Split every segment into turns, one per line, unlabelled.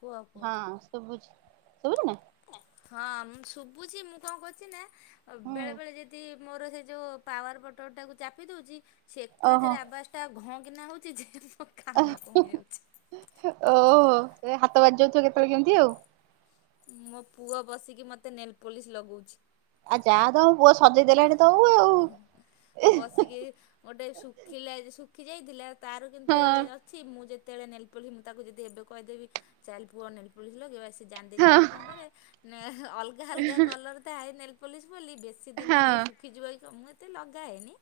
କୁହ କୁହ
ହଁ ଶୁଭୁଛି ଶୁଭୁଛି ନା
ହଁ ଆମ ଶୁଭୁଛି ମୁଁ କଣ କରୁଛି ନା
ହୁଁ
ବେଳେ ବେଳେ ଯଦି ମୋର ସେ ଯେଉଁ ପାୱାର ପଟରଟାକୁ ଚାପି ଦେଉଛି ସେ
ଓହୋ
ଏକାଥରେ ଆବାସଟା ଘଁ କିିନା ହେଉଛି ଯେ କାନ
ଓହୋ
କଣ ହେଇଯାଉଛି।
ହାତ ବାଜି ଯାଉଥିବ କେତେବେଳେ କେମିତି ଆଉ।
ମୋ ପୁଅ ବସିକି ମୋତେ ନେଲ ପଲିସ ଲଗଉଛି।
ଆଉ ଯାହା ତ ପୁଅ ସଜେଇଦେଲାଣି।
ବସିକି ଗୋଟେ ଶୁଖିଲା ଶୁଖି ଯାଇଥିଲା ତାର
ହଁ
କିନ୍ତୁ ଅଛି ମୁଁ ଯେ କେତେଳେ ନେଲ ପଲି ମୁଁ ତାକୁ ଯଦି ଏବେ କହିଦେବି ଚାଲ ପୁଅ ନେଲ୍ ପଲିସି ଲଗେଇବା ସେ ସେ ଜାଣିଦେଇଛି
ହଁ
ମୁଁ କଣ କରେ ଅଲଗା ଅଲଗା କଲର୍ ଥାଏ ନେଲ୍ ପଲିସ୍ ବୋଲି ବେଶୀ ଦିନି
ହଁ
ହେଲେ ଶୁଖିଯିବ ମୁଊ ଏତେ ଲଗାଏନି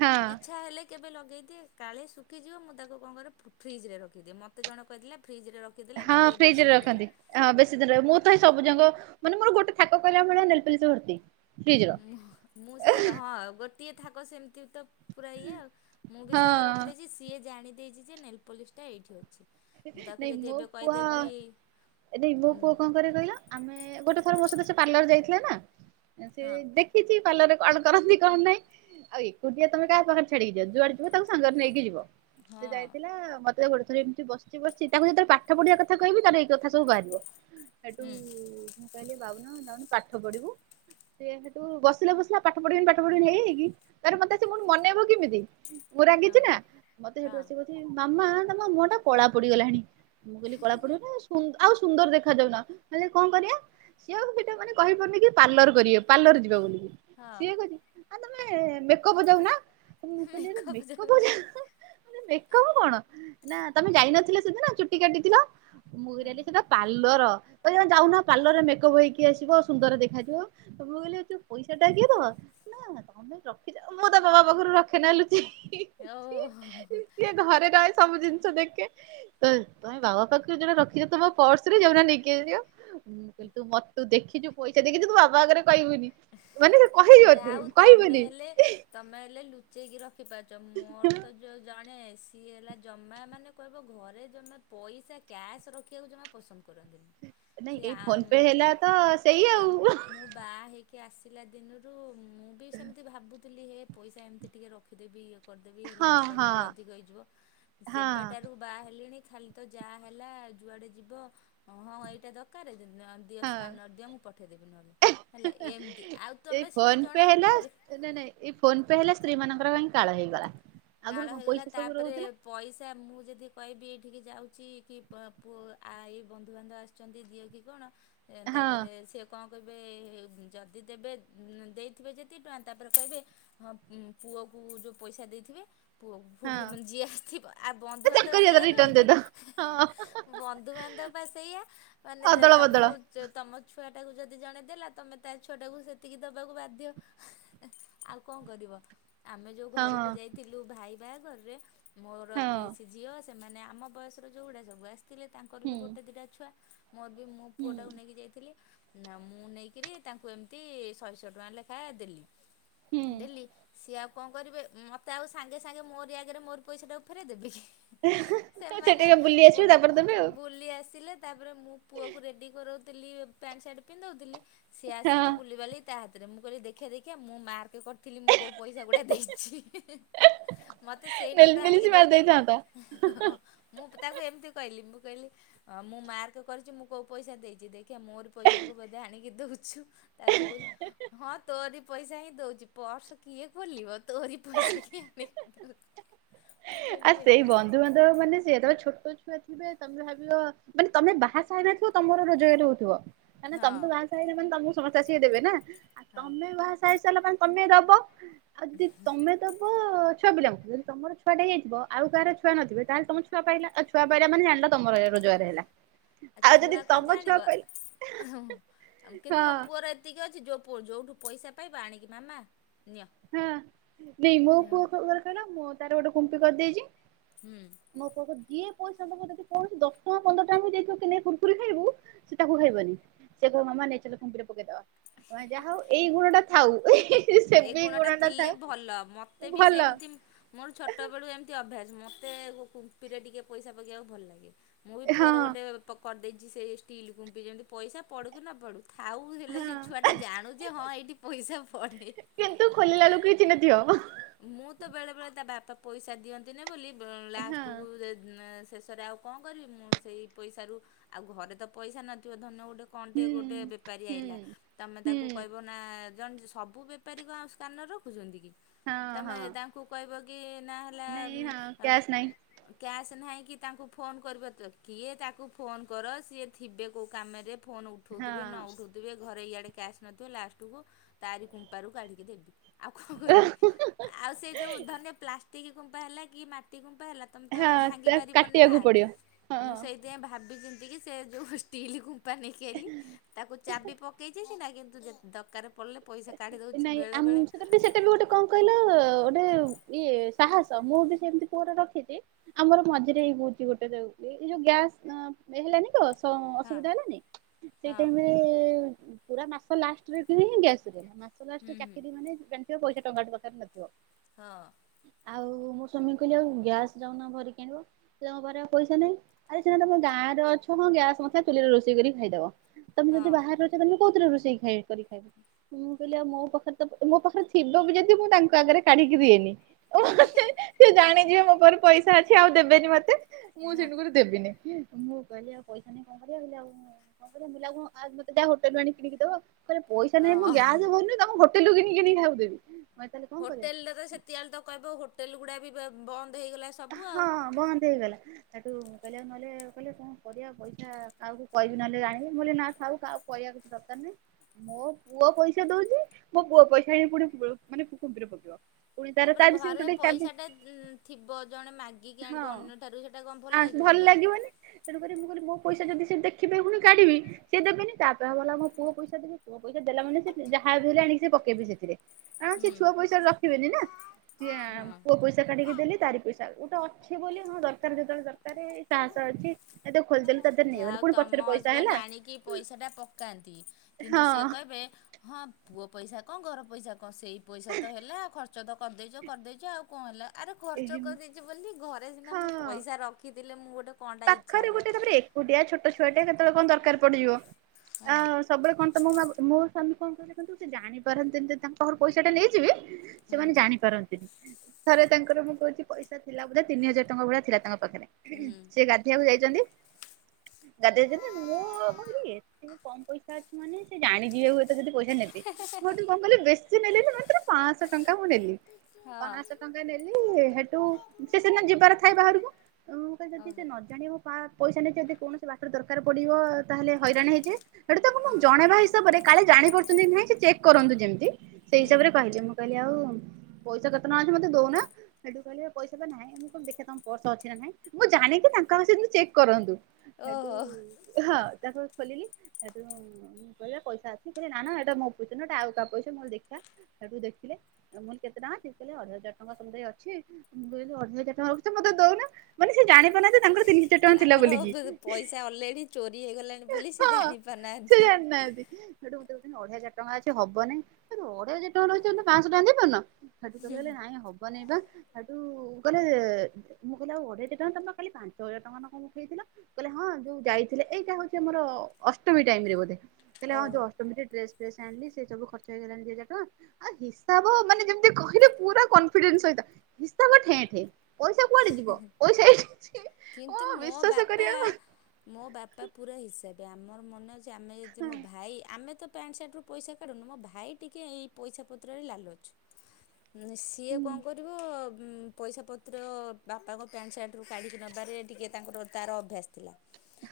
ହଁ
ଇଚ୍ଛା ହେଲେ କେବେ ଲଗେଇଦିଏ କାଳେ ଶୁଖିଯିବ ମୁଁ ତାକୁ କଣ କରେ ଫ ଫ୍ରିଜରେ ରଖିଦିଏ ମୋତେ ଜଣେ କହିଥିଲା ଫ୍ରିଜରେ ରଖିଦେଲେ
ହଁ
ଟିକେ
ଫ୍ରିଜ
ବେଶୀ
ରେ
ଦିନ ରୁହେ।
ରଖନ୍ତି ହଁ ବେଶୀ ଦିନ ରହିବ ମୁଁ ତ ହେଇ ସବୁ ଯାକ ମାନେ ମୋର ଗୋଟେ ଥାକ କହିଲା ଭଳିଆ ନେଲ୍ପଲିସ ଭର୍ତ୍ତି। ଫ୍ରିଜ ର
ମୁଁ ସେ ହଁ ଗୋଟିଏ ଥାକ ସେମିତି ତ ପୁରା ଇଏ ଆଉ ମୁଁ ବି
ହଁ
ସେଇଆ ରଖିଦେଇଛି ସିଏ ଜାଣି ଦେଇଛି ଯେ ନେଲ୍ପଲିସ୍ ଟା ଏଇଠି ଅଛି। ମୁଁ ତାକୁ
ନାଇଁ
ଯଦି
ମୋ
ଏବେ
ପୁଅ
କହିଦେବି
ଏ ମୋ
ଉଁ
ପୁଅ କଣ କରେ କହିଲ ଆମେ ଗୋଟେ ଥର ପାର୍ଲର୍ ଯାଇଥିଲେ ନା ସେ
ହଁ
ଦେଖିଛି ପାର୍ଲରରେ କଣ କରନ୍ତି କଣ ନାଇଁ ଆଉ ଏକୁଟିଆ ତମେ କାହା ପାଖରେ ଛାଡିକି ଯିବ ଯୁଆଡେ ଯିବ ତାଙ୍କୁ ସାଙ୍ଗରେ ନେଇକି ଯିବ।
ହଁ
ସେ ଯାଇଥିଲା ମତେ ଗୋଟେ ଥରେ ଏମିତି ବସି ବସିଛି ତାକୁ ଯେତେବେଳେ ପାଠ ପଢିବା କଥା କହିବି ତ ଏଇ କଥା ସବୁ ବାହାରିବ। ହେଠୁ
ହୁଁ
ମୁଁ କହିଲି ବାବୁନୁ ଯାଉନୁ ପାଠ ପଢିବୁ। ସେ ସେଠୁ ବସିଲା ବସିଲା ପାଠ ପଢିବିନି ପାଠ ପଢିବିନି ହେଇ ହେଇକି ତାପରେ ମତେ ଆସିକି ମନେଇବ କେମିତି? ମୁଁ
ହଁ
ରାଗିଛି ନା ମତେ ସେଠୁ
ହଁ
ଆସିକି କହୁଛି ମାମା ତମ ମୁହଁ ଟା କଳା ପଡିଗଲାଣି। ମୁଁ କହିଲି କଳା ପଡିବ ନା ସୁନ୍ଦର ଆଉ ସୁନ୍ଦର ଦେଖା ଯାଉନା ହେଲେ କଣ କରିବା? ସିଏ ଆଉ ସେଟା ମାନେ କହିପାରୁନି କି ପାର୍ଲର କରିବେ ପାର୍ଲର ଯିବା ବୋଲି
ହଁ
ସିଏ କହୁଚି ଆ ତମେ ମେକଅପ ଦୌ ନ। ମୁଁ କହିଲି
ମେକଅପ୍ ଯାଉନା
ମେକପ କଣ ନା ତମେ ଯାଇନଥିଲେ ସେଦିନ ଚୁଟି କାଟିଥିଲ ମୁଁ
ହଁ
ସେଟା ପାର୍ଲର ଏ ଯାଉନ ପାର୍ଲରରେ ମେକଅପ୍ ହେଇକି ଆସିବ ସୁନ୍ଦର ଦେଖାଯିବ ମୁ କହିଲି ଯଉ ପଇସା ଟା କିଏ ଦବ? ନାଇଁ ନାଁ ତମେ ରଖିଚ ମୁଁ ତା ବାବା ପାଖରୁ ରଖେ ନା ଲୁଚେଇକି।
ଓ
ସିଏ ଘରେ ରହେ ସବୁ ଜିନିଷ ଦେଖ ତ ତମେ ବାବା ପାଖରୁଣେ ରଖିଛ ତମ ପର୍ସରେ ଯ ନେଇକି ଆ ହୁଁ ମୁ କହିଲି ତୁ ମତେ ଦେଖିୁଚୁ ପଇସା ଦେଖୁଚୁ ତୁ ବାବା ଆଗରେ କହିବୁନି। ମାନେ ସେ କହିବ
ଯାଉ ତମେ
କହିବନି।
ହେଲେ ତମେ ହେଲେ ଲୁଚେଇକି ରଖିପାରୁଚ। ମୋର ତ ଯୋଉ ଜାଣେ ସିଏ ହେଲା ଜମା ମାନେ କହିବ ଘରେ ଜମା ପଇସା କ୍ୟାସ ରଖିବାକୁ ଜମା ପସନ୍ଦ କରନ୍ତିନି।
ନାଇଁ
ସେ
ଏଇ ଫୋନ ପେ
ଆମ୍
ହେଲା ତ ସେଇ ଆଉ
କିଏ ଆସିଲା ଦିନରୁ ମୁଁ ବି ସେମିତି ଭାବୁଥିଲି ହେ ପଇସା ଏମିତି ଟିକେ ରଖିଦେବି ଇଏ ବ ହେଲେ ମୋ
ହଁ
ପା
ହଁ ହଁ।
ବା ହେଣି ଖାଲି ତ ଯାହା ହେଲା ଯୁଆଡେ ଯିବ ହଁ ଏଇଟା ଦରକାର। ହଁ ଦିଅ
ହଁ
ସ୍କାନର ଦିଅ ମୁଁ ପଠେଇଦେବି ନ ହେଲେ ହେଲା କି?
ଏଇ ଫୋନ ପେ ହେଲା ନ ନାଇଁ ଏଇ ଫୋନ ପେ ହେଲା ସ୍ତ୍ରୀ ମଙ୍କର ପାଇଁ କାଳ ହେଇଗଲା। ଆଗରୁ
କାଳ
କଣ
ହେଇଗଲା
ପଇସା ସବୁ
ତାପରେ
ରହୁଥିଲା
ପଇସା ମୁଁ ଯଦି କହିବି ଉଠିକି ଯାଉଛି କି ବାପ ଆ ଏଇ ବନ୍ଧୁବାନ୍ଧବ ଆସିଛନ୍ତି ଦିଅ କି କଣ
ହଁ
ତାପରେ ସେ କଣ କହିବେ ଯଦି ଦେବେ ଦେଇଥିବେ ଯେତିକି ଟଙ୍କା ତାପରେ କହିବେ ହଁ ପୁଅକୁ ମୁଁ ଯେଉଁ ପଇସା ଦେଇଥିବି ପୁଅ
ହଁ।
ପୁଣି ମାନ ଯିଏ ଆସିଥିବ ଆଉ ବନ୍ଧୁବାନ୍ଧବ
ଚାକରି ଅଧା
ସେଇଆ ନୁହଁ
ରିଟର୍ଣ
କି
ଦେଇଦ ହଁ
ବନ୍ଧୁବାନ୍ଧବ ବା ସେଇଆ ମାନେ
ଅଦଳ ବଦଳ
ତମ ତମ ଛୁଆଟାକୁ ଯଦି ଜଣେ ଦେଲା ତମେ ତା ଛୁଆଟାକୁ ସେତିକି ଦବାକୁ ବାଧ୍ଯ ଆଉ କଣ କରିବ? ଆମେ ଯେଉଁ
ହଁ
ଘରକୁ ଯାଇଥିଲୁ ଭାଇ ବାହାଘରରେ ମୋର
ହଁ
ପିଇସି ଝିଅ ମାନେ ଆମ ବୟସର ଯୋଉଗୁଡା ସବୁ ଆସିଥିଲେ ତାଙ୍କର ବି
ହୁଁ
ଗୋଟେ ଦିଟା ଛୁଆ ମୋର ବି ମୋ
ହୁଁ
ପୁଅଟାକୁ ନେଇକି ଯାଇଥିଲି ନା ମୁଁ ନେଇକରି ତାଙ୍କୁ ଏମିତି ଶହେ ଶହେ ଟଙ୍କା ଲେଖାଏ ଦେଲି
ହୁଁ
ଦେଲି ସିଏ ଆଉ କଣ କରିବେ ମ ତ ଆଉ ସାଙ୍ଗେ ସାଙ୍ଗେ ମୋରି ଆଗରେ ମୋରି ପଇସା କୁ ଫେରେ ଦେବି କି
ସେ
ସେମାନେ
ଟିକେ ବୁଲି
ବୁ
ଆସିବେ ତାପରେ ଦେବେ ଆଉ।
ବୁଲି ଆସିଲେ ତାପରେ ମୁଁ ପୁଅକୁ ରେଡ଼ି କରାଉଥିଲି ପ୍ୟାଣ୍ଟ ସାର୍ଟ ପିନ୍ଧଉଥିଲି ସିଏ ଆସିକି
ହଁ
ବୁଲିବାଲିି ତା ହାତରେ ମୁଁ କହିଲି ଦେଖି ଦେଖିଆ ମୁଁ ମାର୍କେ କରିଥିଲି ମୁଁ କୋଉ ପଇସା ଗୁଡା ଦେଇଥିଛି ମତେ ସେଇ
ନେଲ
ନୋଟ
ପଲିସ
ଆଣିକି
ମାରି
ଦଉଛୁ ନା
ଦେଇଥାନ୍ତା
ମୁଁ ତାକୁ ଏମିତି କହିଲି ମୁଁ କହିଲି ମୁଁ ମାର୍କ କରିଛି ମୁଁ କୋଉ ପଇସା ଦେଇଛି ଦେଖିବା ମୋରି ପଇସାକୁ ବ ଆଣିକି ଦଉଛୁ ତାର ସେ କହୁଛି ହଁ ତୋରି ପଇସା ହିଁ ଦଉଛି ପର୍ସ କିଏ ଖୋଲିବ ତୋରି ପଇସା କିଏ ଆଣିକି ଦଉଛି। ମୁଁ
ଆ
କହିଲି
ସେଇ
ହେ ଭଗ୍
ବନ୍ଧୁବାନ୍ଧବ ମାନେ ସିଇଆ ତମେ ଛୋଟ ସେ ଥିବେ ତମେ ଭାବିବ ମାନେ ତମେ ବାହା ସାହା ହେଇ ନଥିବ ତମର ରୋଜଗାର ହଉଥିବ। ନାଇ ତମେ ତ
ହଁ।
ବାହା ସାହା ହେଇନ ମାନେ ତମକୁ ସମସ୍ତେ ଆସିକି ଦେବେ ନା ଆଉ
ହଉ
ତମେ ବାହାସାହା ହେଇ ଚାଲ ତମେ ଦବ ଆଉ ଯଦି ତମେ ଦବ ଛୁଆ ପିଲାଙ୍କୁ ଯଦି ତମର ଛୁଆଟେ ହେଇଥିବ ଆଉ କାହାର ଛୁଆ ନଥିବ ତାହେଲେ ତମ ଛୁଆ ପାଇଲା ଆଉ ଛୁଆ ପାଇଲା ମାନ ଜାଣିଲ ତମର ହେଇଗ ରୋଜଗାର ହେଲା ଆଉ ଯଦି
ଛୁଆ କଣ
ତମ ଛୁଆ
ଜାଣିବ
ପାଇ
କିନ୍ତୁ ମୋ ପୁଅର ଏତିକି ଅଛି ଯୋଉ ଯୋଉଠୁ ପଇସା ପାଇବା ଆଣିକି ମାମା ନିଅ।
ହଁ ନାଇଁ ମୋ ପୁଅ କଣ କରେ କହିଲ ମୁଁ ତାର ଗୋଟେ କୁମ୍ପି କରିଦେଇଛି
ହୁଁ
ମୋ ପୁଅ ଯିଏ ପଇସା ତାମ ଯଦି କୌଣସି ଦଶ ଟଙ୍କା ପନ୍ଦର ଟଙ୍କା ବି ଦେଇଥିବ ନେ କି କୁୁରକୁରି ଖାଇବୁ ସେ ତାକୁ ଖାଇବନି। ସେ କହ ମାମା ନେଲ ଚାଲ କୁମ୍ପି ରେ ପକେଇଦବା ଯାହା ହଉ ଏଇ ଗୁଣ ଟା ଥାଉ।
ଏଇ ଗୁଣ ଟା ଥିଲେ ଭଲ ମତେ ବି
ଭଲ।
ସେମତି ମୋର ଛୋଟ ବେଳୁ ଏମିତି ଅଭ୍ୟାସ ମତେ କୁମ୍ପିରେ ଟିକେ ପଇସା ପକେଇବାକୁ ଭଲ ଲାଗେ ମୁଁ ବି
ହଁ
ପୁଅର ଗୋଟେ କରିଦେଇଛି ସେ ଷ୍ଟିଲ୍ କୁମ୍ପି ଯେମିତି ପଇସା ପଡୁକି ନ ପଡୁ ଥାଉ ହେଲେ ସେ
ହଁ
ଛୁଆଟା ଜାଣୁ ଯେ ହଁ ଏଇଠି ପଇସା ପଡ଼େ।
କିନ୍ତୁ ଖୋଲୀଳା ବେଳକୁ କିଛି ନଥିବ।
ମୁଁ ତ ବେଳେ ବେଳେ ତା ବାପା ପଇସା ଦିଅନ୍ତିନି ବୋଲି
ହଁ
ଲାଷ୍ଟକୁ ଏ ଶେଷରେ ଆଉ କଣ କରିବି ମୁଁ ସେଇ ପଇସାରୁ ଆଉ ଘରେ ତ ପଇସା ନଥିବ ଧନ ଗୋଟେ ଏ କଣ
ହୁଁ
ଟିକେ ଗୋଟେ ବେପାରୀ
ହୁଁ।
ଆଇିଲା ତମେ
ହୁଁ
ତାକୁ କହିବ ନା ଜଣେ ସବୁ ବେପାରୀ କ ଆ ସ୍କାନର ରଖୁଛନ୍ତି କି
ହଁ
ତମେ
ହଁ
ତାଙ୍କୁ କହିବ କି ନାଁ ହେଲା
ନାଇଁ ହଁ କ୍ୟାସ୍ ନାଇଁ
କ୍ୟାସ୍ ନାହିଁ କି ତାଙ୍କୁ ଫୋନ କର ତ କିଏ ତାକୁ ଫୋନ କର ସିଏଥିବେ କୋଉ କାମରେ ଫୋନ ଉଠୋଉ ଥିବେ ନ
ହଁ।
ଉଠୋଉ ଥିବେ ଘରେ ଇଆଡ଼େ କ୍ୟାସ୍ ନଥିବ ଲାଷ୍ଟକୁ ତାରି କୁମ୍ପାରୁ କାଢ଼ିକି ଦେବି ଆଉ କଣ କରିବି। ଆଉ ସେ ଯୋଉ ଧନିୟ ପ୍ଲାଷ୍ଟିକ୍ କୁମ୍ପା ହେଲା କି ମାଟି କୁମ୍ପା ହେଲା ତମେ ତ
ହଁ
ଭାଙ୍ଗି
ତା
ପାରିବନି ନା
କାଟିବାକୁ ପଡିବ
ମୁଁ
ହଁ
ସେଇଥିପାଇଁ ଭାବି ଚି ଏତିକି ସେ ଯେଉଁ ଷ୍ଟିଲ୍ କମ୍ପା ନେଇକି ଆଇଲି ତାକୁ ଚାବି ପକେଇଛି ସିନା କିନ୍ତୁ ଯେତେ ଦରକାର ପଡ଼ିଲେ ପଇସା କାଢ଼ି ଦଉଛି
ନାଇଁ
ବେଳେ
ଆମ
ବେଳେ
ସେଟା ସେଟା ବି ଗୋଟେ କଣ କହିଲ ଗୋଟେ ଇଏ ସାହସ ମୁଁ ବି ସେମିତି ପୁଅ ରଖିଛି ଆମର ମଝିରେ ହେଇ ହହୁଛି ଗୋଟେ ଯୋ ଏଇ ଯୋଉ ଗ୍ୟାସ ହେଇ ଗଲାଣି ତ
ହଁ
ଅସୁବିଧା ହେଲାନି ସେଇ
ହଁ
ଟାଇମରେ ପୁରା ମାସ ଲାଷ୍ଟେ ରେ କିଣା ହେଲା ଗ୍ୟାସ ମାସ ଲଷ୍ଟ ରେ
ହୁଁ ହୁଁ
ଚାକିର ମାନେ ଜଣିଥିବା ପଇସା ଟଙ୍କା ଟେ ପାଖରେ ନଥିବ
ହଁ
ଆଉ ମୋର ସ୍ୱାମୀ କହିଲି ଆଉ ଗ୍ୟାସ ଯାଉନ ଭରିକି ଆଣିବ ମୋ ପାଖରେ ଆଉ ପଇସା ନାହିଁ ଆରେ ସିନା ତମେ ଗାଁରେ ଅଛ ହଁ ଗ୍ୟାସ୍ ନଥିବ ଚୁଲିରେ ରୋଷେଇ କରି ଖାଇଦବ ତମେ ଯଦି
ହଁ
ବାହାରେ ଅଛ ତମେ କୋଉଥିରେ ରୋଷେଇ ଖାଇ ରୋଷେଇ କରିକି ଖାଇ ମୁଁ କହିଲି ଆଉ ମୋ ପାଖରେ ତ ମୋ ପାଖରେ ଥିବ ବି ଯଦି ମୁଁ ତାଙ୍କ ଆଗରେ କାଢିକି ଦିଏନି। ଓ ସେ ଜାଣିଯିବେ ମୋ ପ ପଇସା ଅଛି ଆଉ ଦେବେନି ମତେ ମୁଁ ସେଠୁ କରି ଦେବିନି। ମୁଁ କହିଲି ପଇଶା ନାହିଁ କଣ କରିବା କହିଲି ଆଉ କଣଁ ମୋତେ ଯାହା ହୋଟେଲରୁ ଆଣି କିଣିକି ଦବ। ପାଖରେ ପଇସା ନାହିଁ
ହଁ
ମୁଁ
ହଁ
ଗ୍ୟାସ ଭରିନି ତମକୁ ହୋଟେଲରୁ କିଣି କିଣିି ଖାଈବାକୁ ଦେବୀ।
ହୋଟେଲରେ ତ ସେତିଳେ ତ କହିବ ହୋଟେଲ ଗୁଡା ବି ବନ୍ଦ ହେଇଗଲା ସବୁ ଆଉ।
ହଁ ବନ୍ଦ ହେଇଗଲା ହେଠୁ କହିଲେ ନହେଲେ କହିଲେ କଣ କରିବା ପଇସା କାହାକୁ କହିବି ନହେଲେ ଆଣିବି ମୁଁ କହିଲ ନା କରିବା କିଛି ଦରକାର ନାହିଁ। ମୋ ପୁଅ ପଇସା ଦଉଛି ମୋ ପୁଅ ପଇସା ହେ ପୋଣି ରେ ମାନେ କୁମ୍ପି ପକିବ।
ତାପରେ ଘରେ ପଇସାଟା ଇ ଥିବ। ଜଣେ ମାଗିକି
ହଁ
ଆଣିବ ଅନ୍ୟ ଠାରୁ ସେଇଟା କଣ ଭଲ
ଆର୍ଟସ
ଲାଗିବ କି ଆଉ।
ଲାଗିବନି ତେଣୁ କରି ମୁଁ କହିଲି ମୋ ପଇସା ଯଦି ସେ ଦେଖିବେ ପୁଣି କାଢିବି ସେ ଦେବେନି ତାପରେ ହେବଲା ପୁଅ ପଇସା ଦେବେ ପୁଅ ପଇଶା ଦେଲା ମାନେ ସେ ଯାହା ଖାଇବୁ [unintelligible] ଆଣିକି ସେ ପକେଇବି ସେଥିରେ କାରଣ ସିଏ
ହୁଁ
ଛୁଆ ପଇସା ରଖିବେନି ନା ସିଏ
ହଁ
ପୁଅ ପଇସା କାଢିକି ଦେଲି, ତାରି ପଇସା ଗୋଟେ ଅଛି ବୋଲି ହଁ ଦରକାର ଯେତେବେଳେ ଦରକାର ତାରେ ସାହସ ଅଛି ନା ତାକୁ ଖୋଲିଦେଲୁ ତା ଦେହରେ
ଯାହା
ନେଇଗଲେ
ହଉ
ପୁଣି
ତମ
ପଛରେ ପଇସା ହେଲା
ନ୍ତୀ କିନ୍ତୁ ସିଏ
ହଁ
କହିବେ ହଁ ପୁଅ ପଇସା କଣ ଘର ପଇସା କଣ ସେଇ ପଇସା ତ ହେଲା ଆଉ ଖର୍ଚ୍ଚ ତ କରିଦେଇଛ କରିଦେଇଛ ଆଉ କଣ ହେଲା। ଆର ଖର୍ଚ୍ଚ କରିଦେଇଛି ବୋଲି ଘରେ ସିନା
ହଁ
ମୁଁ ପଇସା ରଖିଥିଲେ ମୁଁ ଗୋଟେ କଣଟା ଇଚ୍ଛା
ପାଖରେ
ହେଲା
ଗୋଟେ ତାପରେ, ଏକୁଟିଆ ଛୋଟ ଛୁଆଟେ କେତେବେଳେ କଣ ଦରକାର ପଡିଯିବ। ଆ
ହଁ
ସବୁବେଳେ କଣ ତ ମୁଁ ସ୍ଵାମୀ କଣ କହିଲେ କିନ୍ତୁ ସେ ଜାଣି ପାରନ୍ତିନି ଯେ ତାଙ୍କ ଘରୁ ପଇସା ଟା ନେଇଯିବେ
ହୁଁ
ସେମାନେ ଜାଣିପାରନ୍ତିନି। ଥରେ ତାଙ୍କର ମୁଁ କହୁଛି ପଇସା ଥିଲା ବୋଧେ ତିନି ହଜାର ଟଙ୍କା ଭଳିଆ ଥିଲା ତାଙ୍କ ପାଖରେ
ହୁଁ।
ସେ ଗାଧୋଇବାକୁ ଯାଇଛନ୍ତି। ଗାଧେ ଜନ୍ତେ ମୁଁ ଏତେ କମ ପଇସା ଅଛି ମାନେ ସେ ଜାଣିଯିବେ ବୋଧେ ଯଦି ପଇସା ନେବି ମୁଁ ହେଇଠୁ ତ କଣ କଲି ବେଶୀ ନେଲିନି ମାତ୍ର ପାଂଶଟଙ୍କା ମୁଁ ନେଲି।
ହଁ।
ପାଂଶ ଟଙ୍କା ନେଲି ହେଠୁ ସେ ସିନା ଯିବାର ଥାଏ ବାହାରକୁ ସେ
ଓହୋ
ନ ଜାଣିବ ପା ପଇସା ନେଇ ଯଦି କୌଣସି ବାଟରେ ଦରକାର ପଡିବ ତାହେଲେ ହଇରାଣ ହେଇଯିବେ। ସେଠୁ ତାଙ୍କୁ
ହୁଁ
ଜଣେଇବା ହିସାବରେ କାଳେ ଜାଣି ପାରୁଛନ୍ତି କି ନାଇଁ ସେ ଚେକ୍ କରନ୍ତୁ ଯେମିତି ସେଇ
ହୁଁ
ହିସାବରେ କହିଲି। ମୁଁ ଆଉ ପଇସା କେତେ ଟଙ୍କା ଅଛି ମୋତେ ଦଉନ ସେଠୁ କହିଲେ ପଇସା ତ ନାହିଁ ମୁଁ କ ଦେଖିବା ତମ ପର୍ସ ଅଛି ନାହିଁ ମୁଁ ଜାଣି ତାଙ୍କ ସହିତ ଚେକ୍ କରନ୍ତୁ ସେଠୁ
ଓହୋ।
ହଁ ତାଙ୍କ ଖୋଲିଲି ସେଠୁ ମୁଁ କହିଲେ ପଇସା ଅଛି କହିଲି ନା ନା ଏଟା ମୋ ପଇଶା ନୁହେଁ ଆଉ କା ପଇସ ଦେଖିବା ସେଠୁ ଦେଖିଲେ। ତମର କେତେ ଟଙ୍କ ଅଛି ଅଢ଼େଇ ହଜାର ଟଙ୍କା ତମ ଦେଇ ଅଛି। ଅଢ଼େଇ ହଜାର ଟଙ୍କା ରଖିଛ ମତେ ଦଉନା ମାନେ ସେ ଜାଣିି
ତାଙ୍କର ପଇସା ଅଲରେଡି ଚୋରି ହେଇଗଲାଣି ବୋଲି ସେ ଜାଣି ପାରୁନାହାନ୍ତି।
ନାନ୍ତି ହେଠୁ ଅଢେଇ ହଜାର ଟଙ୍କା ଅଛି ହବନି। ଅଢେଇ ହଜାର ଟଙ୍କା ରଖିଛ ମୋତେ ପାଂଶଟଙ୍କା ଦେଇ ପରୁନ ହେ ଠୁ କହିଲେ ହ ହବନାଇଁ ବାଠୁ କହେ ମୁଁ କହିଲ ଆଉ ଅଢେଇ ଦେଇ ଟଙ୍କା ତମ କାଲି ପାଞ୍ଚ [unintelligible] ହଜାର ଟଙ୍କା କ [unintelligible] ଖଥିଲା କହିଲେ ହଁ ଯୋଉ ଯାଇଥିଲେ ଏଇଟା ହଉଛି ଆମର ଅଷ୍ଟମୀ ଟାଇମ ରେ, ବୋଧେ ହେଲେ ହ
ଓହୋ
ଯଷ୍ଟ [unintelligible] ଡ୍ରେସ ଆଣିଲ ସେ ସବୁ ଖର୍ଚ୍ଚ ହେଇଗଲାଣି ଦି ହଜାର ଟଙ୍କା। ଆଉ ହିସାବ ମାନେ ଯେମିତି କହିଲେ ପୁରା କନିଡେନ୍ସ ସ ହିସାବ ଠେଁ ଠେଁ ପଇସା କୁଆଡେ ଯିବ ପଇସା ଏଇଠି ଅଛି।
କିନ୍ତୁ
ଓ
ମୋ
ବିଶ୍ଵାସ
ବାପା
କରିବା
ମୋ ବାପା ପୁରା ହିସାବି ଆମର ମନେ ଯେ ଆମେ ଯଦି
ହଁ
ମୋ ଭାଇ ଆମେ ତ ପ୍ୟାଣ୍ଟ ସାର୍ଟ ରୁ ପଇସା କାଢୁନୁ ମୋ ଭାଇ ଟିକେ ଏଇ ପଇସା ପତ୍ରରେ ଲାଲୁଛ ସିଏ କଣ କରିବ ପଇସା ପତ୍ର ବାପାଙ୍କ ପ୍ୟାଣ୍ଟ ସାର୍ଟରୁ କାଢ଼ିକି ନେବାରେ ଟିକେ ତାଙ୍କର ତାର ଅଭ୍ୟାସ ଥିଲା।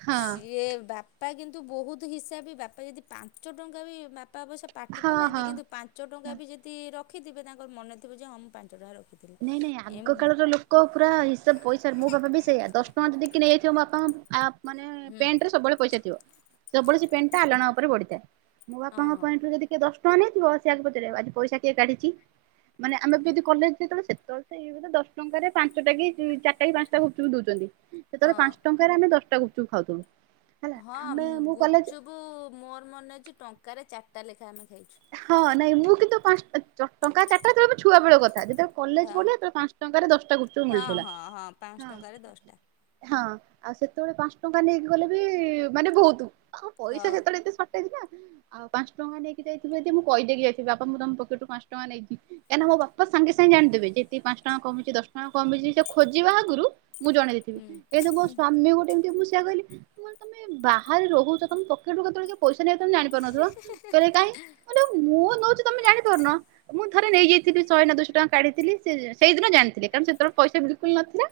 ହଁ
ସିଏ ବାପା କିନ୍ତୁ ବହୁତ ହିସାବି ବାପା ଯଦି ପାଞ୍ଚ ଟଙ୍କା ବି ବା ପା ଅବଶ୍ୟ ପାଠ
ହଁ
ପଢିନାହାଁନ୍ତି କିନ୍ତୁ
ହଁ
ପାଞ୍ଚ ଟଙ୍କା ବି ଯଦି ରଖିଥିବେ ତାଙ୍କର ମନେଥିବ ଯେ ହଁ ମୁଁ ପାଞ୍ଚ ଟଙ୍କା ର
ନାଇଁ ନାଇଁ ଆଗ କାଳର ଲୋକ ପୁରା ହିସାବ ପଇସାରେ ମୋ ବାପା ବି ସେଇଆ ଦଶ ଟଙ୍କା ଯଦି କି ନେଇ ଯାଇଥିବ ମୋ ବାପାଙ୍କ ଆ ମାନେ
ହୁଁ
ପେଣ୍ଟରେ ସବୁବେଳେ ପଇସା ଥିବ ସବୁବେଳେ ସେ ପେଣ୍ଟ ଟା ଆଲଣା ଉପରେ ପଡିଥାଏ। ମୋ
ହଁ
ବାପାଙ୍କ
ହଁ
ପେଣ୍ଟରୁ ଯଦି କିଏ ଦଶ ଟଙ୍କା ନେଇଥିବ ସେ ଆଗପଚାରିବେ ଆଜି ପଇସା କିଏ କାଢିଚି। ମାନେ ଆମେ ଯଦି କଲେଜ ଯେତେବେଳେ ସେତେବେଳେ ସେ ଦଶ ଟଙ୍କାରେ ପାଞ୍ଚଟା କି ଚାରଟା କି ପାଞ୍ଚଟା ଗୁପଚୁପ ଦଉଚନ୍ତି। ସେତେବେଳେ
ହଁ।
ପାଞ୍ଚ ଟଙ୍କାରେ ଆମେ ଦଶଟା ଗୁପଚୁପ୍ ଖାଉଥିଲୁ। ହେଲା
ହଁ
ଆମେ ମୁଁ କଲେଜ
ଗୁପଚୁପୁ ମୋର ମନେ ଅଛି ଟଙ୍କାରେ ଚାରଟା ଲେଖାଏ ଆମେ ଖାଇଛୁ।
ହଁ ନାଇଁ ମୁଁ କିନ୍ତୁ ପାଞ୍ଚ ଟଙ୍କାଟା ଚାରଟା ଯେତବଳେ ମୁଁ ଛୁଆ ବେଳ କଥା ଯେତେବେଳେ କଲେଜ
ହଁ
ପଢିଲା ସେତବଳେ ପାଞ୍ଚ ଟଙ୍କାରେ ଦଶଟା ଗୁପଚୁପ୍
ହଁ
ମିଳୁଥିଲା
ହଁ ପାଞ୍ଚ
ହଁ
ଟଙ୍କାରେ ଦଶଟା
ହଁ ଆଉ ସେତବଳେ ପାଞ୍ଚ ଟଙ୍କା ନେଇକି ଗଲେ ବି ମାନେ ବହୁତ ହଁ ପଇସା ସେତେବେଳେ ଏତେ ଟେଜ୍ ନା ଆଉ ପାଞ୍ଚ ଟଙ୍କା ନେଇକି ଯାଇ ମୁଁ ଯଦି ମୁଁ କହି ଦେଇକି ଯାଇଥିବି ବାପା ମୁଁ ତମ ପକେଟରୁୁ ପାଞ୍ଚ ଟଙ୍କା ନେଇଛି କାହିଁକ ନା ମୋ ବାପ ସାଙ୍ଗେ ସାଙ୍ଗ ଜାଣିଦେବେ ଯେତିକ ପାଞ୍ଚ ଟଙ୍କା କମିଛି ଦଶ ଟଙ୍କା କମିଛି ସେ ଖୋଜିବା ଆଗରୁ ମୁଁ ଜଣେଇ ଦେଇଥିବି
ହୁଁ
ଏ ତ ମୋ ସ୍ଵାମୀ ଗୋଟେ ଏମିତି ସେଇଆ କହିଲି ତମେ ବାହାରେ ରହୁଛ ତମେ ପକେଟରୁୁ କେତବଳେ କିଏ ପଇସା ତମେ ଜାଣିପାରୁନଥିବ କହିଲେ କାହିଁ ମୁଁ ନଉଛି ତମେ ଜାଣିପାରୁନ ମୁଁ ଥରେ ନେଇଯାଇଥିଲି ଶହେ ନା ଦୁଇଶ ଟଙ୍କା କାଢିଥିଲି ସେଇଦିନ ଜାଣି କାରଣ ସେତେବେଳେ ପଇସା ବିଲକୁଲ ନଥିଲା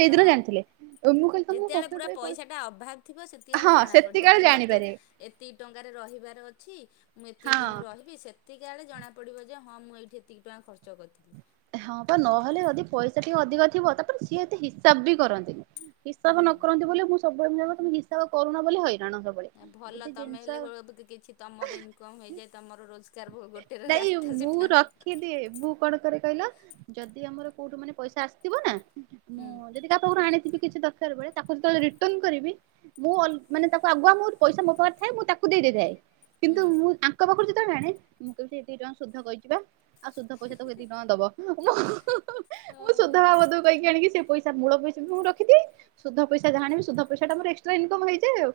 ସେଇଦିନ
ହଁ।
ଜାଣିଥିଲେ। ମୁଁ କହିଲି ତମକୁ
ଯେତେବେଳେ ପୁରା
ପକେଟରେ
ପଇସା ଟା ଅଭାବ ଥିବ ସେତିକିବେଳେ
ହଁ
ଜଣାପଡିବ
ସେତିକାଳେ
କି ମତେ
ଜାଣିପାରେ
ଏତିକି ଟଙ୍କାରେ ର ରହିବାର ଅଛି ମୁଁ ଏତିକି
ହଁ
ଦିନ ରହିବି ସେତିକିଆଳେ ଜଣାପଡ଼ିବ ଯେ ହଁ ମୁଁ ଏଇଠି ଏତିକି ଟଙ୍କା ଖର୍ଚ୍ଚ କରିଥିଲି।
ହଁ ବା ନହେଲେ ଯଦି ପଇସା ଟିକେ ଅଧିକ ଥିବ ତାପରେ ସିଏ ଏତେ ହିସାବ ବି କରନ୍ତିନି। ହିସାବ ନ
ହଁ
କରନ୍ତି ବୋଲି ମୁଁ ସବୁଳେ ତମେ ହିସାବ କରୁନ ବୋଲି ହ ରାଣ ହବ ହେ
ହଁ ଭଲ
ଯଦି
ତମେ
ଜିନିଷ
ହେଲେ କିଛି ତମର ଇନକମ୍ ହେଇଯାଏ ତମର ରୋଜଗାର ଗୋଟେର
ଏଇ
ରାସ୍ତା
ମୁଁ
ସେଟା
ରଖିଦିଏ ମୁଁ କଣ କରେ କହିଲ ଯଦି ଆମର କୋଉଠୁ ମାନେ ପଇସା ଆସିଥିବ ନା ମୁଁ
ହୁଁ
ଯଦି କାହା ପାଖରୁ ଆଣିଥିବି କିଛି ଦରକାର ବଳେ ତାକୁ ଯେତେବେଳେ ରିଟର୍ଣ୍ଣ କରିବି ମୁଁ ମାନେ ତାକୁ ଆଗୁଆ ମୁଁ ପଇସା ମୋ ପାଖରେ ଥାଏ ମୁଁ ତାକୁ ଦେଇ ଦେଇଥାଏ। କିନ୍ତୁ
ହୁଁ
ମୁଁ ଆଙ୍କ ପାଖରୁ ଯେତବଳେ ଆଣେ ମୁଁ କହିବି ସେ ଏତିକି ଟଙ୍କା ସୁଧ କହିିଚି ବା ଆଉ ସୁଧ ପଇସା ତାକୁ ଏ ବ
ଓ
ମୁଁ ସୁଧ ବାବଦକୁ କହିିକି ଆଣିକି ସେ ପଇସା ମୂଳ ପଇସା ବି ମୁଁ ରଖିଦିଏ ସୁଧ ପଇସା ଯାହା ଆଣିବି ସୁଧ ପଇସାଟା ମୋର ଏକ୍ସଟ୍ରା ଇନକମ୍ ହେଇଯାଏ ଆଉ।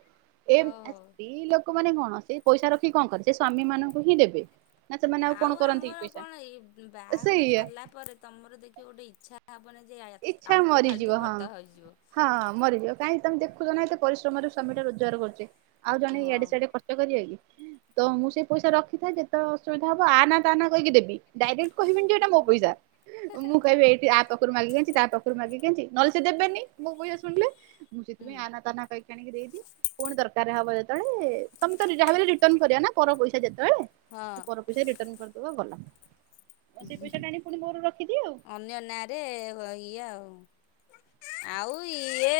ଏ
ଓ
ସ୍ତ୍ରୀ ଲୋକମାନେ କଣ ସେ ପଇସା ରଖିକି କଣ କରେ ସେ ସ୍ଵାମୀ ମାନଙ୍କୁ ହିଁ ଦେବେ। ନା ସେମାନେ ଆଉ କଣ କରନ୍ତି
ଆମର
ପଇସା
କଣ ଏଇ ବାହାଘର
ସେଇଆ
ସରିଲା ପରେ ତମର ଦେଖିବ ଗୋଟେ ଇଚ୍ଛା ହବନି ଯେ
ଇଚ୍ଛା
ଆଲତୁ ଫାଲତୁ
ମରିଯିବ ହଁ
ଖର୍ଚ୍ଚ ହେଇଯିବ
ହଁ ମରିଯିବ କାହିଁକି ତମେ ଦେଖୁଛ ନା ଏତେ ପରି ଶ୍ରମରେ ସ୍ୱାମୀଟା ରୋଜଗାର କରୁଚି ଆଉ ଜଣେ
ହଁ
ଇଆଡେ ସିଆଡେ ଖର୍ଚ୍ଚ କରିବ କି? ତ ମୁଁ ସେଇ ପଇସା ରଖିଥାଏ ଯେତେବଳେ ଅସୁବିଧା ହବ ଆ ନାଁ ତା ନାଁ କହିକି ଦେବି। ଡାଇରେକ୍ଟ କହିବିନି ଯେ ଏଇଟା ମୋ ପଇସା ମୁଁ କହିବି ଏଇଟି ଆ ପାଖରୁ ମାଗିକି ଆଣି ମାଗିକି ଆଣିଚି ନହଲେ ସେ ଦେବେନି ମୋ ପଇସା ଶୁଣିଲେ ମୁଁ
ହୁଁ
ସେଥିପାଇଁ ଆ ନାଁ ତା ନାଁ କହିକି ଆଣିକି ଦେଇଦିଏ ପୁଣି ଦରକାର ହବ ଯ ବଳେ ତମେ ତ ଯାହା ବି ହେଲେ ରିଟର୍ଣ୍ଣ କରିଆ ନା ପର ପଇସା ଯେ ବଳେ
ହଁ
ପର ପଇସା ରିଟର୍ଣ୍ଣ କରିଦବ ଭଲ। ରଖିଦିଏ ଆଉ।
ଅନ୍ୟ ନାଁରେ ଇଏ ଆଉ ହଁ ଆଉ ଇଏ